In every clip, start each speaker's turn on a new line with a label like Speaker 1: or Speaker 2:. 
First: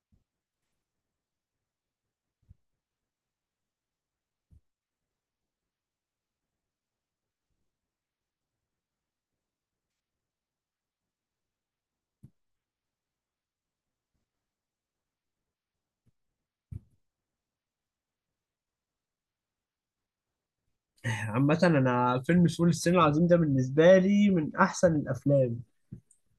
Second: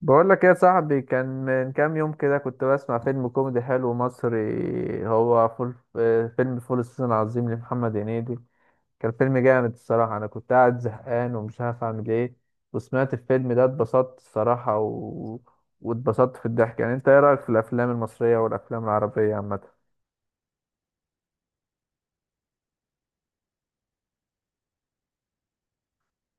Speaker 1: بقول لك ايه يا صاحبي؟ كان من كام يوم كده كنت بسمع فيلم كوميدي حلو مصري، هو فول فيلم فول الصين العظيم لمحمد هنيدي. كان فيلم جامد الصراحة. انا كنت قاعد زهقان ومش عارف اعمل ايه، وسمعت الفيلم ده اتبسطت الصراحة واتبسطت في الضحك. انت ايه رأيك في الافلام المصرية والافلام العربية عامة؟
Speaker 2: عامة، أنا فيلم فول الصين العظيم ده بالنسبة لي من أحسن الأفلام.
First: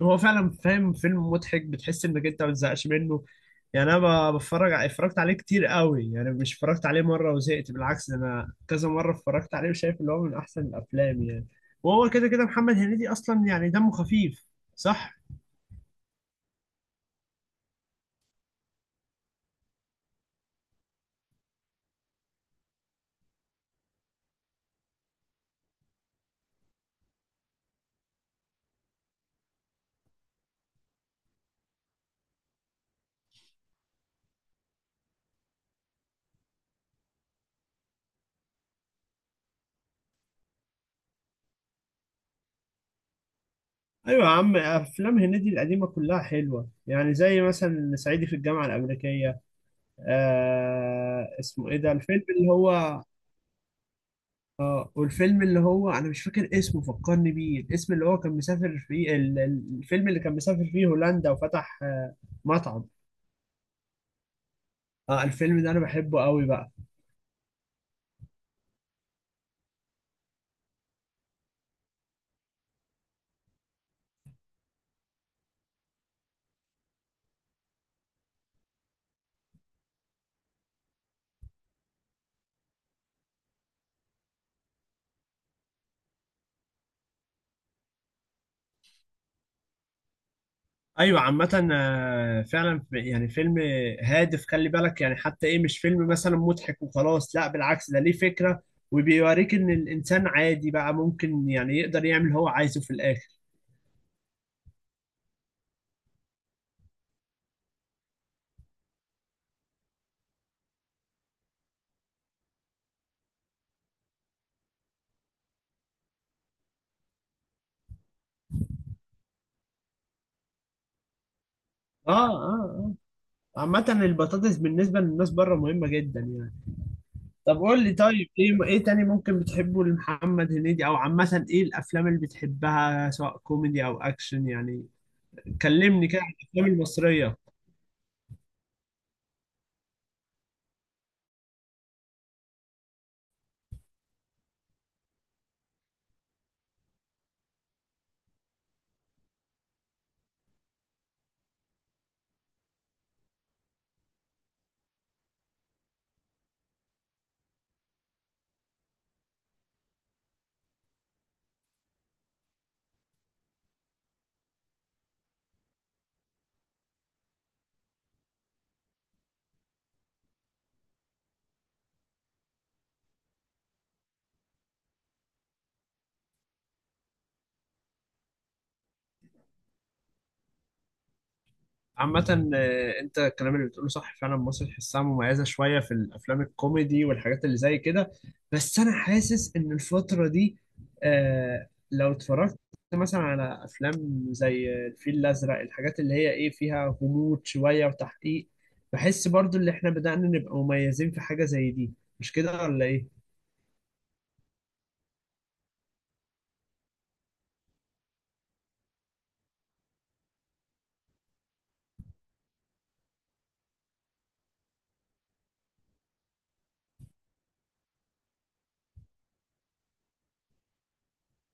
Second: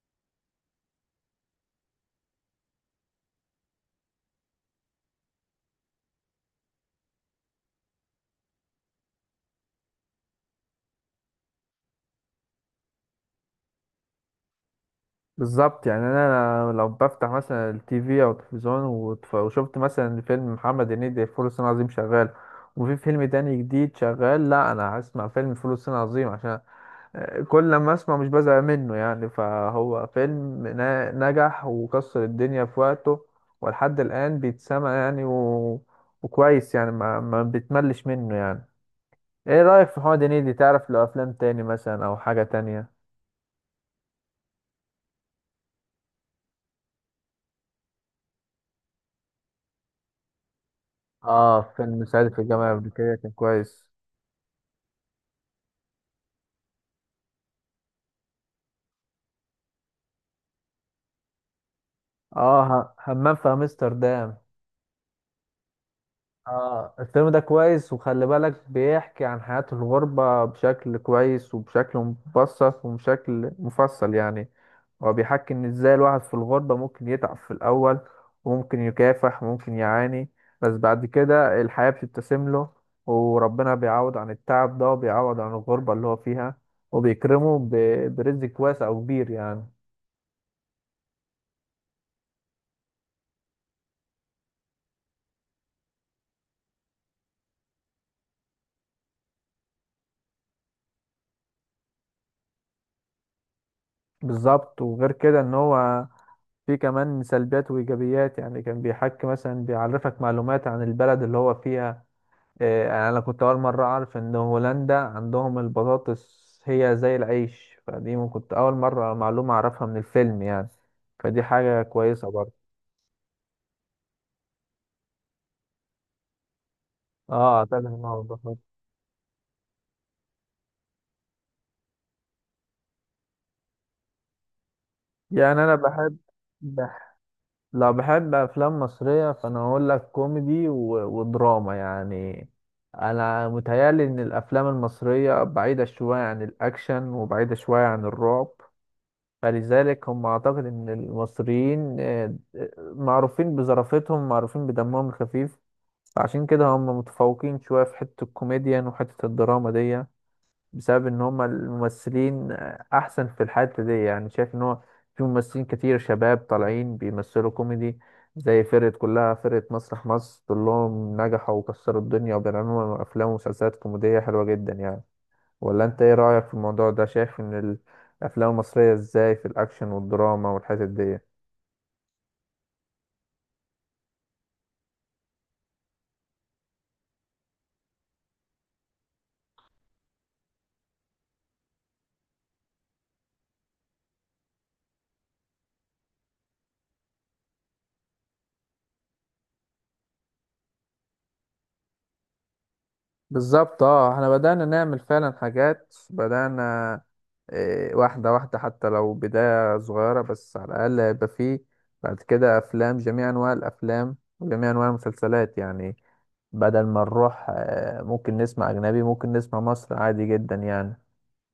Speaker 2: هو فعلا فاهم، فيلم مضحك، بتحس إنك أنت ما بتزهقش منه. يعني أنا بتفرج اتفرجت عليه كتير قوي، يعني مش اتفرجت عليه مرة وزهقت، بالعكس ده أنا كذا مرة اتفرجت عليه وشايف إن هو من أحسن الأفلام يعني. وهو كده كده محمد هنيدي أصلا يعني دمه خفيف، صح؟
Speaker 1: بالظبط، يعني انا لو بفتح مثلا التي في او التلفزيون وشفت مثلا فيلم محمد هنيدي فول الصين العظيم شغال، وفي فيلم تاني جديد شغال، لا انا هسمع فيلم فول الصين العظيم، عشان كل لما اسمع مش بزهق منه. يعني فهو فيلم نجح وكسر الدنيا في وقته، ولحد الان بيتسمع وكويس يعني. ما بتملش منه يعني. ايه رأيك في محمد هنيدي؟ تعرف له افلام تاني مثلا او حاجة تانية؟
Speaker 2: أيوة يا عم، أفلام هنيدي القديمة كلها حلوة يعني، زي مثلا صعيدي في الجامعة الأمريكية. آه،
Speaker 1: اه،
Speaker 2: اسمه إيه ده
Speaker 1: فيلم
Speaker 2: الفيلم
Speaker 1: سعيد في
Speaker 2: اللي
Speaker 1: الجامعة
Speaker 2: هو.
Speaker 1: الأمريكية كان كويس.
Speaker 2: اه، والفيلم اللي هو انا مش فاكر اسمه، فكرني بيه، الاسم اللي هو كان مسافر فيه الفيلم اللي كان مسافر فيه هولندا وفتح
Speaker 1: اه،
Speaker 2: مطعم.
Speaker 1: همام في امستردام.
Speaker 2: اه الفيلم ده انا بحبه قوي بقى.
Speaker 1: اه الفيلم ده كويس، وخلي بالك بيحكي عن حياة الغربة بشكل كويس وبشكل مبسط وبشكل مفصل يعني. هو بيحكي ان ازاي الواحد في الغربة ممكن يتعب في الاول، وممكن يكافح وممكن يعاني، بس بعد كده الحياة بتبتسم له، وربنا بيعوض عن التعب ده وبيعوض عن الغربة اللي هو فيها، وبيكرمه برزق واسع وكبير يعني.
Speaker 2: ايوه عامة، فعلا يعني فيلم هادف، خلي بالك يعني، حتى ايه مش فيلم مثلا مضحك وخلاص، لا بالعكس ده ليه فكرة، وبيوريك ان الانسان عادي بقى ممكن يعني يقدر يعمل اللي هو عايزه في الاخر.
Speaker 1: بالظبط، وغير كده ان هو في كمان سلبيات وإيجابيات. يعني كان بيحكي مثلا بيعرفك معلومات عن البلد اللي هو فيها. يعني أنا كنت أول مرة أعرف إن هولندا عندهم البطاطس هي زي العيش. فدي كنت أول مرة معلومة أعرفها من الفيلم يعني، فدي حاجة
Speaker 2: اه،
Speaker 1: كويسة
Speaker 2: اه،
Speaker 1: برضه.
Speaker 2: اه. عامة البطاطس بالنسبة للناس بره مهمة جدا يعني.
Speaker 1: اه،
Speaker 2: طب قول
Speaker 1: أعتقد
Speaker 2: لي،
Speaker 1: إن هو
Speaker 2: طيب ايه
Speaker 1: البطاطس.
Speaker 2: ايه تاني ممكن بتحبه لمحمد هنيدي، او عامة ايه الافلام اللي بتحبها سواء كوميدي او اكشن يعني.
Speaker 1: يعني أنا
Speaker 2: كلمني
Speaker 1: بحب،
Speaker 2: كده عن الافلام المصرية.
Speaker 1: لا بحب افلام مصريه، فانا هقول لك كوميدي ودراما يعني. انا متهيالي ان الافلام المصريه بعيده شويه عن الاكشن وبعيده شويه عن الرعب، فلذلك هم اعتقد ان المصريين معروفين بظرافتهم، معروفين بدمهم الخفيف، فعشان كده هم متفوقين شويه في حته الكوميديا وحته الدراما دي، بسبب ان هم الممثلين احسن في الحتة دي. يعني شايف ان هو في ممثلين كتير شباب طالعين بيمثلوا كوميدي، زي فرقة كلها فرقة مسرح مصر كلهم نجحوا وكسروا الدنيا، وبيعملوا افلام ومسلسلات كوميدية حلوة جدا يعني. ولا انت ايه رأيك في الموضوع ده؟ شايف ان الافلام المصرية ازاي في الاكشن والدراما والحتت دي؟
Speaker 2: عامة، انت الكلام اللي بتقوله صح فعلا، مصر تحسها مميزة شوية في الافلام الكوميدي والحاجات اللي زي كده. بس انا حاسس ان الفترة دي، لو اتفرجت مثلا على افلام زي الفيل الازرق، الحاجات اللي هي ايه فيها غموض شوية وتحقيق، بحس برضو ان احنا بدأنا نبقى مميزين في حاجة زي دي. مش كده ولا ايه؟
Speaker 1: بالظبط، اه احنا بدأنا نعمل فعلا حاجات، بدأنا واحدة واحدة، حتى لو بداية صغيرة، بس على الأقل هيبقى فيه بعد كده أفلام، جميع أنواع الأفلام وجميع أنواع المسلسلات يعني. بدل ما نروح ممكن نسمع أجنبي، ممكن نسمع مصر عادي جدا يعني.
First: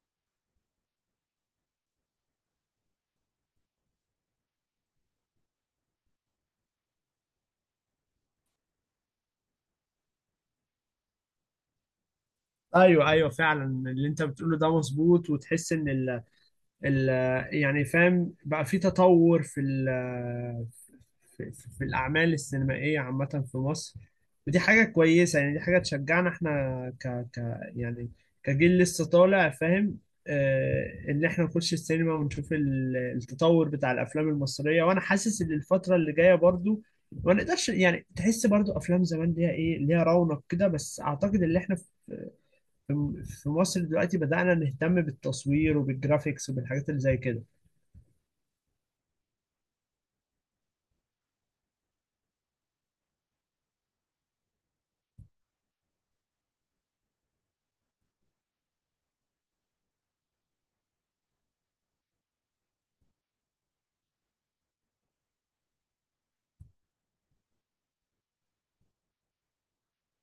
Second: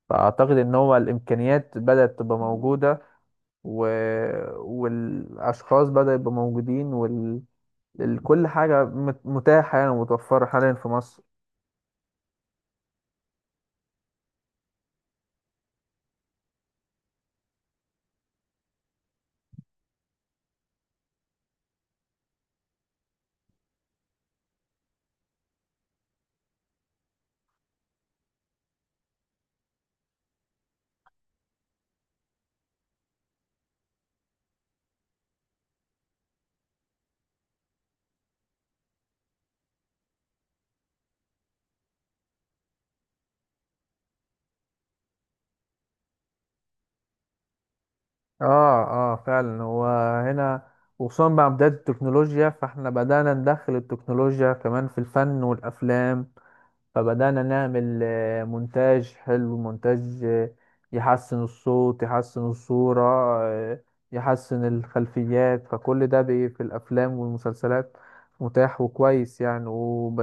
Speaker 1: فأعتقد إن هو الإمكانيات بدأت تبقى موجودة و... والأشخاص بدأوا يبقوا موجودين كل حاجة متاحة يعني ومتوفرة حاليا في مصر.
Speaker 2: ايوه ايوه، فعلا اللي انت بتقوله ده مظبوط. وتحس ان ال يعني فاهم، بقى في تطور في الأعمال السينمائية عامة في مصر. ودي حاجة كويسة يعني، دي حاجة تشجعنا احنا ك, ك يعني كجيل لسه طالع فاهم، إن احنا نخش السينما ونشوف التطور بتاع الأفلام المصرية. وأنا حاسس إن الفترة اللي جاية برضو ما نقدرش يعني، تحس برضو أفلام زمان ليها ليها رونق كده، بس أعتقد إن احنا في مصر دلوقتي بدأنا نهتم بالتصوير وبالجرافيكس وبالحاجات اللي زي كده.
Speaker 1: اه اه فعلا، هو هنا. وخصوصا مع بداية التكنولوجيا، فاحنا بدأنا ندخل التكنولوجيا كمان في الفن والأفلام، فبدأنا نعمل مونتاج حلو، مونتاج يحسن الصوت، يحسن الصورة، آه، يحسن الخلفيات. فكل ده في الأفلام والمسلسلات متاح وكويس يعني.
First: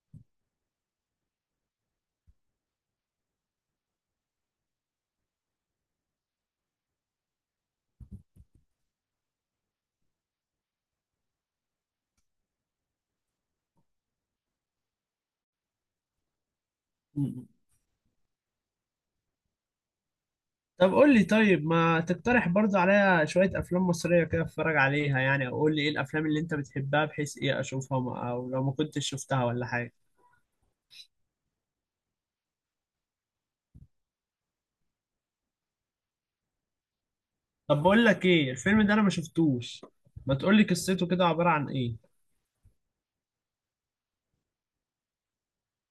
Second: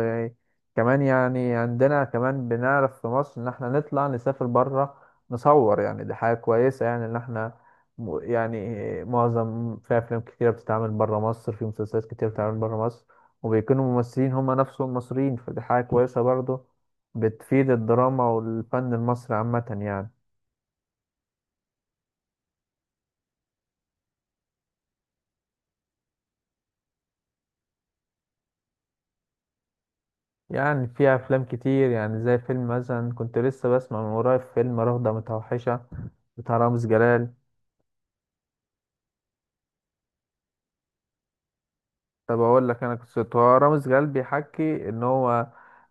Speaker 1: كمان يعني عندنا كمان بنعرف في مصر إن احنا نطلع نسافر برا نصور، يعني دي حاجة كويسة يعني، إن احنا يعني معظم في أفلام كتيرة بتتعمل برا مصر، في مسلسلات كتيرة بتتعمل برا مصر، وبيكونوا ممثلين هما نفسهم مصريين، فدي حاجة كويسة برضه، بتفيد الدراما والفن المصري عامة يعني.
Speaker 2: طب قول لي، طيب ما تقترح برضو عليا شوية أفلام مصرية كده أتفرج عليها يعني، أو قول لي إيه الأفلام اللي أنت بتحبها بحيث إيه أشوفها، أو لو ما كنتش شفتها ولا حاجة.
Speaker 1: يعني في أفلام كتير، يعني زي فيلم مثلا كنت لسه بسمع من قريب، فيلم رهضة متوحشة بتاع رامز جلال.
Speaker 2: طب بقول لك إيه الفيلم ده، أنا ما شفتوش، ما تقول لي قصته كده عبارة عن إيه.
Speaker 1: طب أقول لك أنا قصته. هو رامز جلال بيحكي إن هو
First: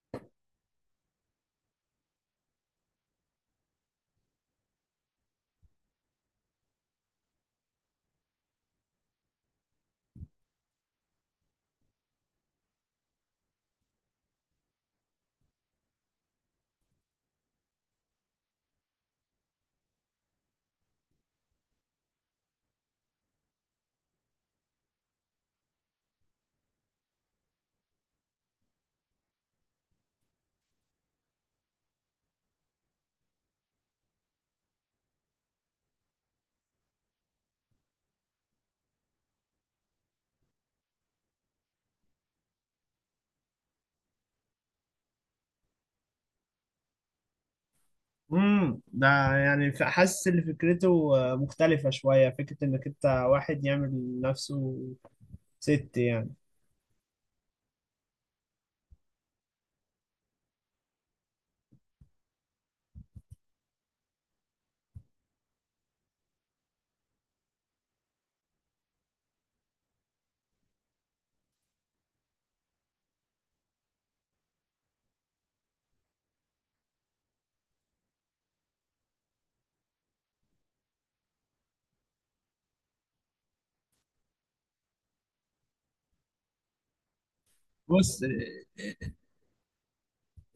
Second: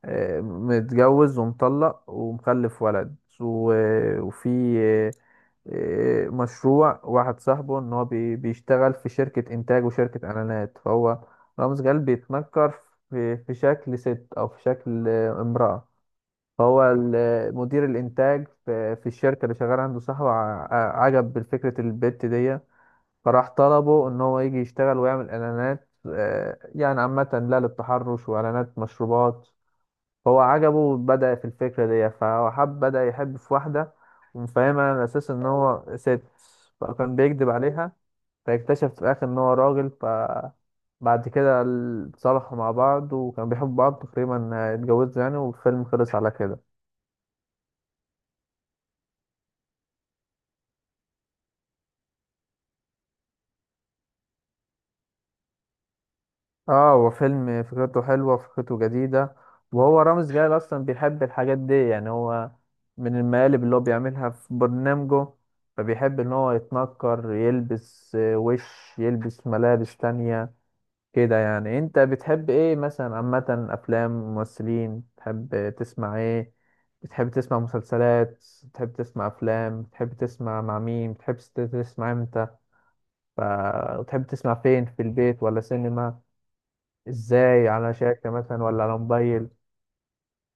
Speaker 1: متجوز ومطلق ومخلف ولد، وفي مشروع واحد صاحبه ان هو بيشتغل في شركة انتاج وشركة اعلانات. فهو رامز جلال بيتنكر في شكل ست او في شكل امرأة. فهو مدير الانتاج في الشركة اللي شغال عنده صاحبه عجب بالفكرة البت دي، فراح طلبه ان هو يجي يشتغل ويعمل اعلانات، يعني عامة لا للتحرش واعلانات مشروبات. هو عجبه، بدأ في الفكرة دي، فهو حب، بدأ يحب في واحدة، ومفهمها على أساس إن هو ست، فكان بيكذب عليها. فاكتشف في الآخر إن هو راجل، فبعد كده اتصالحوا مع بعض وكانوا بيحبوا بعض، تقريبا اتجوزوا يعني، والفيلم خلص على كده.
Speaker 2: ده يعني حاسس إن فكرته مختلفة شوية، فكرة إنك أنت واحد يعمل نفسه ست يعني.
Speaker 1: اه، هو فيلم فكرته حلوة، فكرته جديدة. وهو رامز جلال أصلا بيحب الحاجات دي يعني، هو من المقالب اللي هو بيعملها في برنامجه، فبيحب إن هو يتنكر، يلبس وش، يلبس ملابس تانية كده يعني. أنت بتحب إيه مثلا عامة؟ أفلام ممثلين، بتحب تسمع إيه؟ بتحب تسمع مسلسلات، بتحب تسمع أفلام، بتحب تسمع مع مين، بتحب تسمع إمتى، ف- بتحب تسمع فين، في البيت ولا سينما، ازاي، على
Speaker 2: بص،
Speaker 1: شاشة مثلا ولا على موبايل؟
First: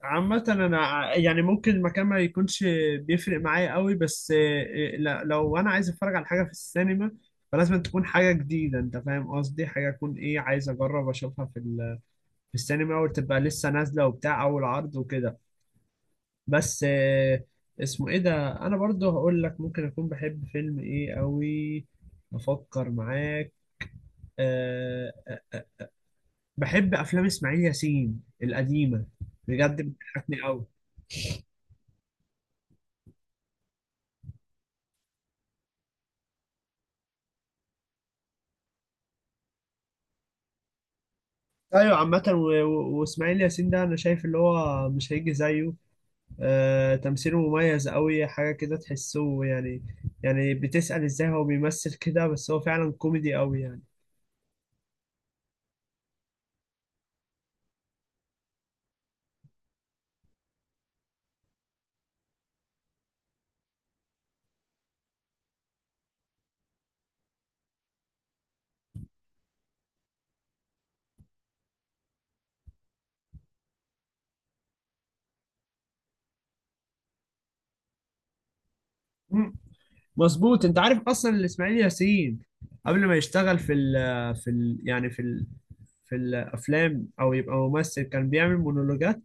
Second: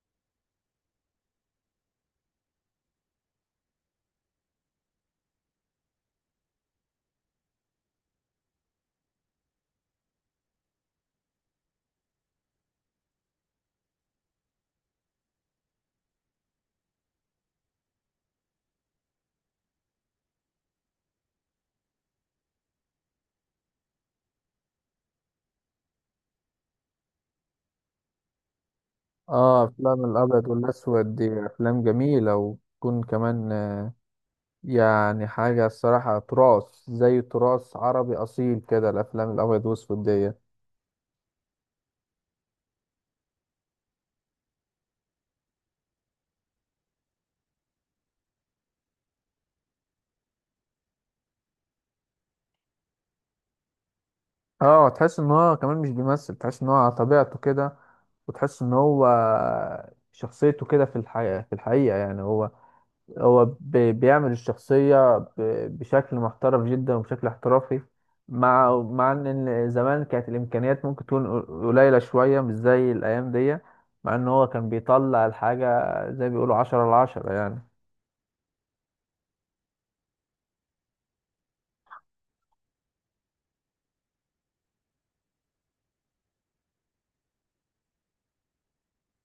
Speaker 2: عامة أنا يعني ممكن المكان ما يكونش بيفرق معايا قوي، بس لو أنا عايز أتفرج على حاجة في السينما فلازم تكون حاجة جديدة، أنت فاهم قصدي، حاجة أكون عايز أجرب أشوفها في السينما، وتبقى لسه نازلة وبتاع أول عرض وكده. بس اسمه إيه ده، أنا برضو هقول لك ممكن أكون بحب فيلم قوي. أفكر معاك. أه، أه، أه. بحب أفلام إسماعيل ياسين القديمة
Speaker 1: اه
Speaker 2: بجد،
Speaker 1: افلام
Speaker 2: بتضحكني
Speaker 1: الابيض
Speaker 2: قوي.
Speaker 1: والاسود دي افلام جميله، وتكون كمان يعني حاجه الصراحه تراث، زي تراث عربي اصيل كده الافلام الابيض والاسود دي.
Speaker 2: ايوه عامة، واسماعيل ياسين ده انا شايف اللي هو مش هيجي زيه. تمثيله مميز قوي، حاجة كده تحسه يعني، يعني بتسأل ازاي هو بيمثل كده، بس هو فعلا كوميدي قوي يعني.
Speaker 1: اه، تحس ان هو كمان مش بيمثل، تحس ان هو على طبيعته كده، وتحس ان هو شخصيته كده في الحقيقه. في الحقيقه يعني هو، هو بيعمل الشخصية بشكل محترف جدا وبشكل احترافي، مع ان إن زمان كانت الامكانيات ممكن تكون قليلة شوية مش زي الايام دي، مع ان هو كان بيطلع الحاجة زي ما بيقولوا عشرة على عشرة يعني.
Speaker 2: مم. مظبوط. انت عارف اصلا إن اسماعيل ياسين قبل ما يشتغل في ال في ال يعني في الافلام او يبقى ممثل، كان بيعمل مونولوجات.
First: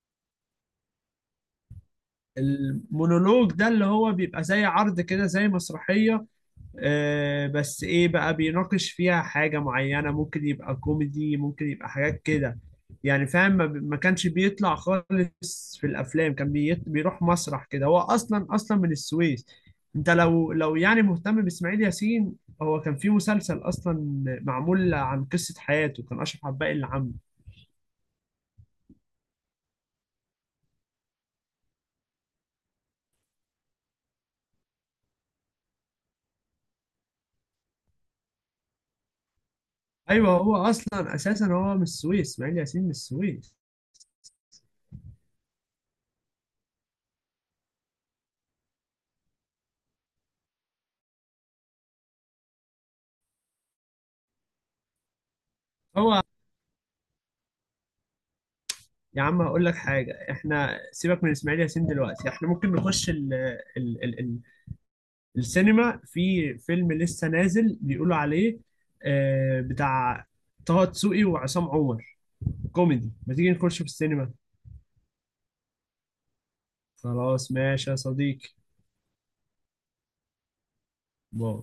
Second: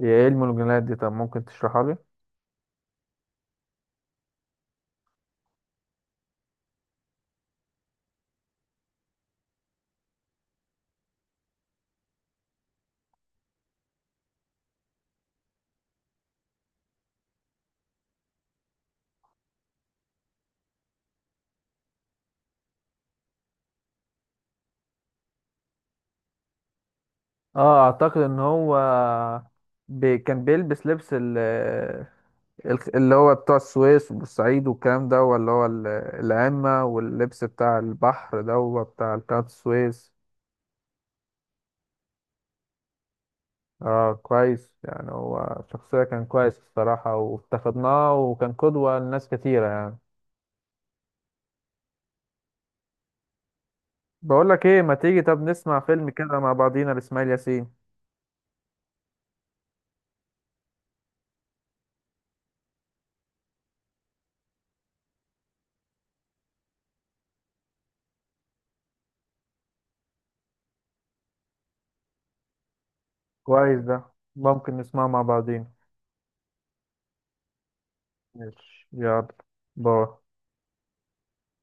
Speaker 1: هي ايه المونوجرامات دي؟ طب ممكن تشرحها لي؟
Speaker 2: المونولوج ده اللي هو بيبقى زي عرض كده، زي مسرحية، بس ايه بقى بيناقش فيها حاجة معينة، ممكن يبقى كوميدي ممكن يبقى حاجات كده. يعني فاهم، ما كانش بيطلع خالص في الافلام، كان بيروح مسرح كده، هو اصلا اصلا من السويس. انت لو يعني مهتم باسماعيل ياسين، هو كان في مسلسل اصلا معمول عن قصة حياته، كان اشرف عباقي اللي عامله.
Speaker 1: اه اعتقد ان هو بي كان بيلبس لبس اللي هو بتوع السويس والصعيد والكلام ده، ولا هو العمة واللبس بتاع البحر ده هو بتاع قناة السويس.
Speaker 2: ايوه، هو اصلا اساسا هو من السويس، اسماعيل ياسين من السويس.
Speaker 1: اه كويس، يعني هو شخصية كان كويس الصراحة، وافتقدناه وكان قدوة لناس كتيرة يعني. بقول لك ايه، ما تيجي طب نسمع فيلم
Speaker 2: هو
Speaker 1: كده مع بعضينا لإسماعيل ياسين؟
Speaker 2: يا عم هقول لك حاجة، احنا سيبك من اسماعيل ياسين دلوقتي، احنا ممكن نخش ال ال ال ال السينما، في فيلم لسه نازل بيقولوا عليه، بتاع طه دسوقي وعصام عمر، كوميدي، ما تيجي نخش
Speaker 1: كويس
Speaker 2: في
Speaker 1: ده،
Speaker 2: السينما.
Speaker 1: ممكن نسمعه مع بعضينا.
Speaker 2: خلاص ماشي يا صديقي.
Speaker 1: ماشي، يلا، باي.
Speaker 2: باي.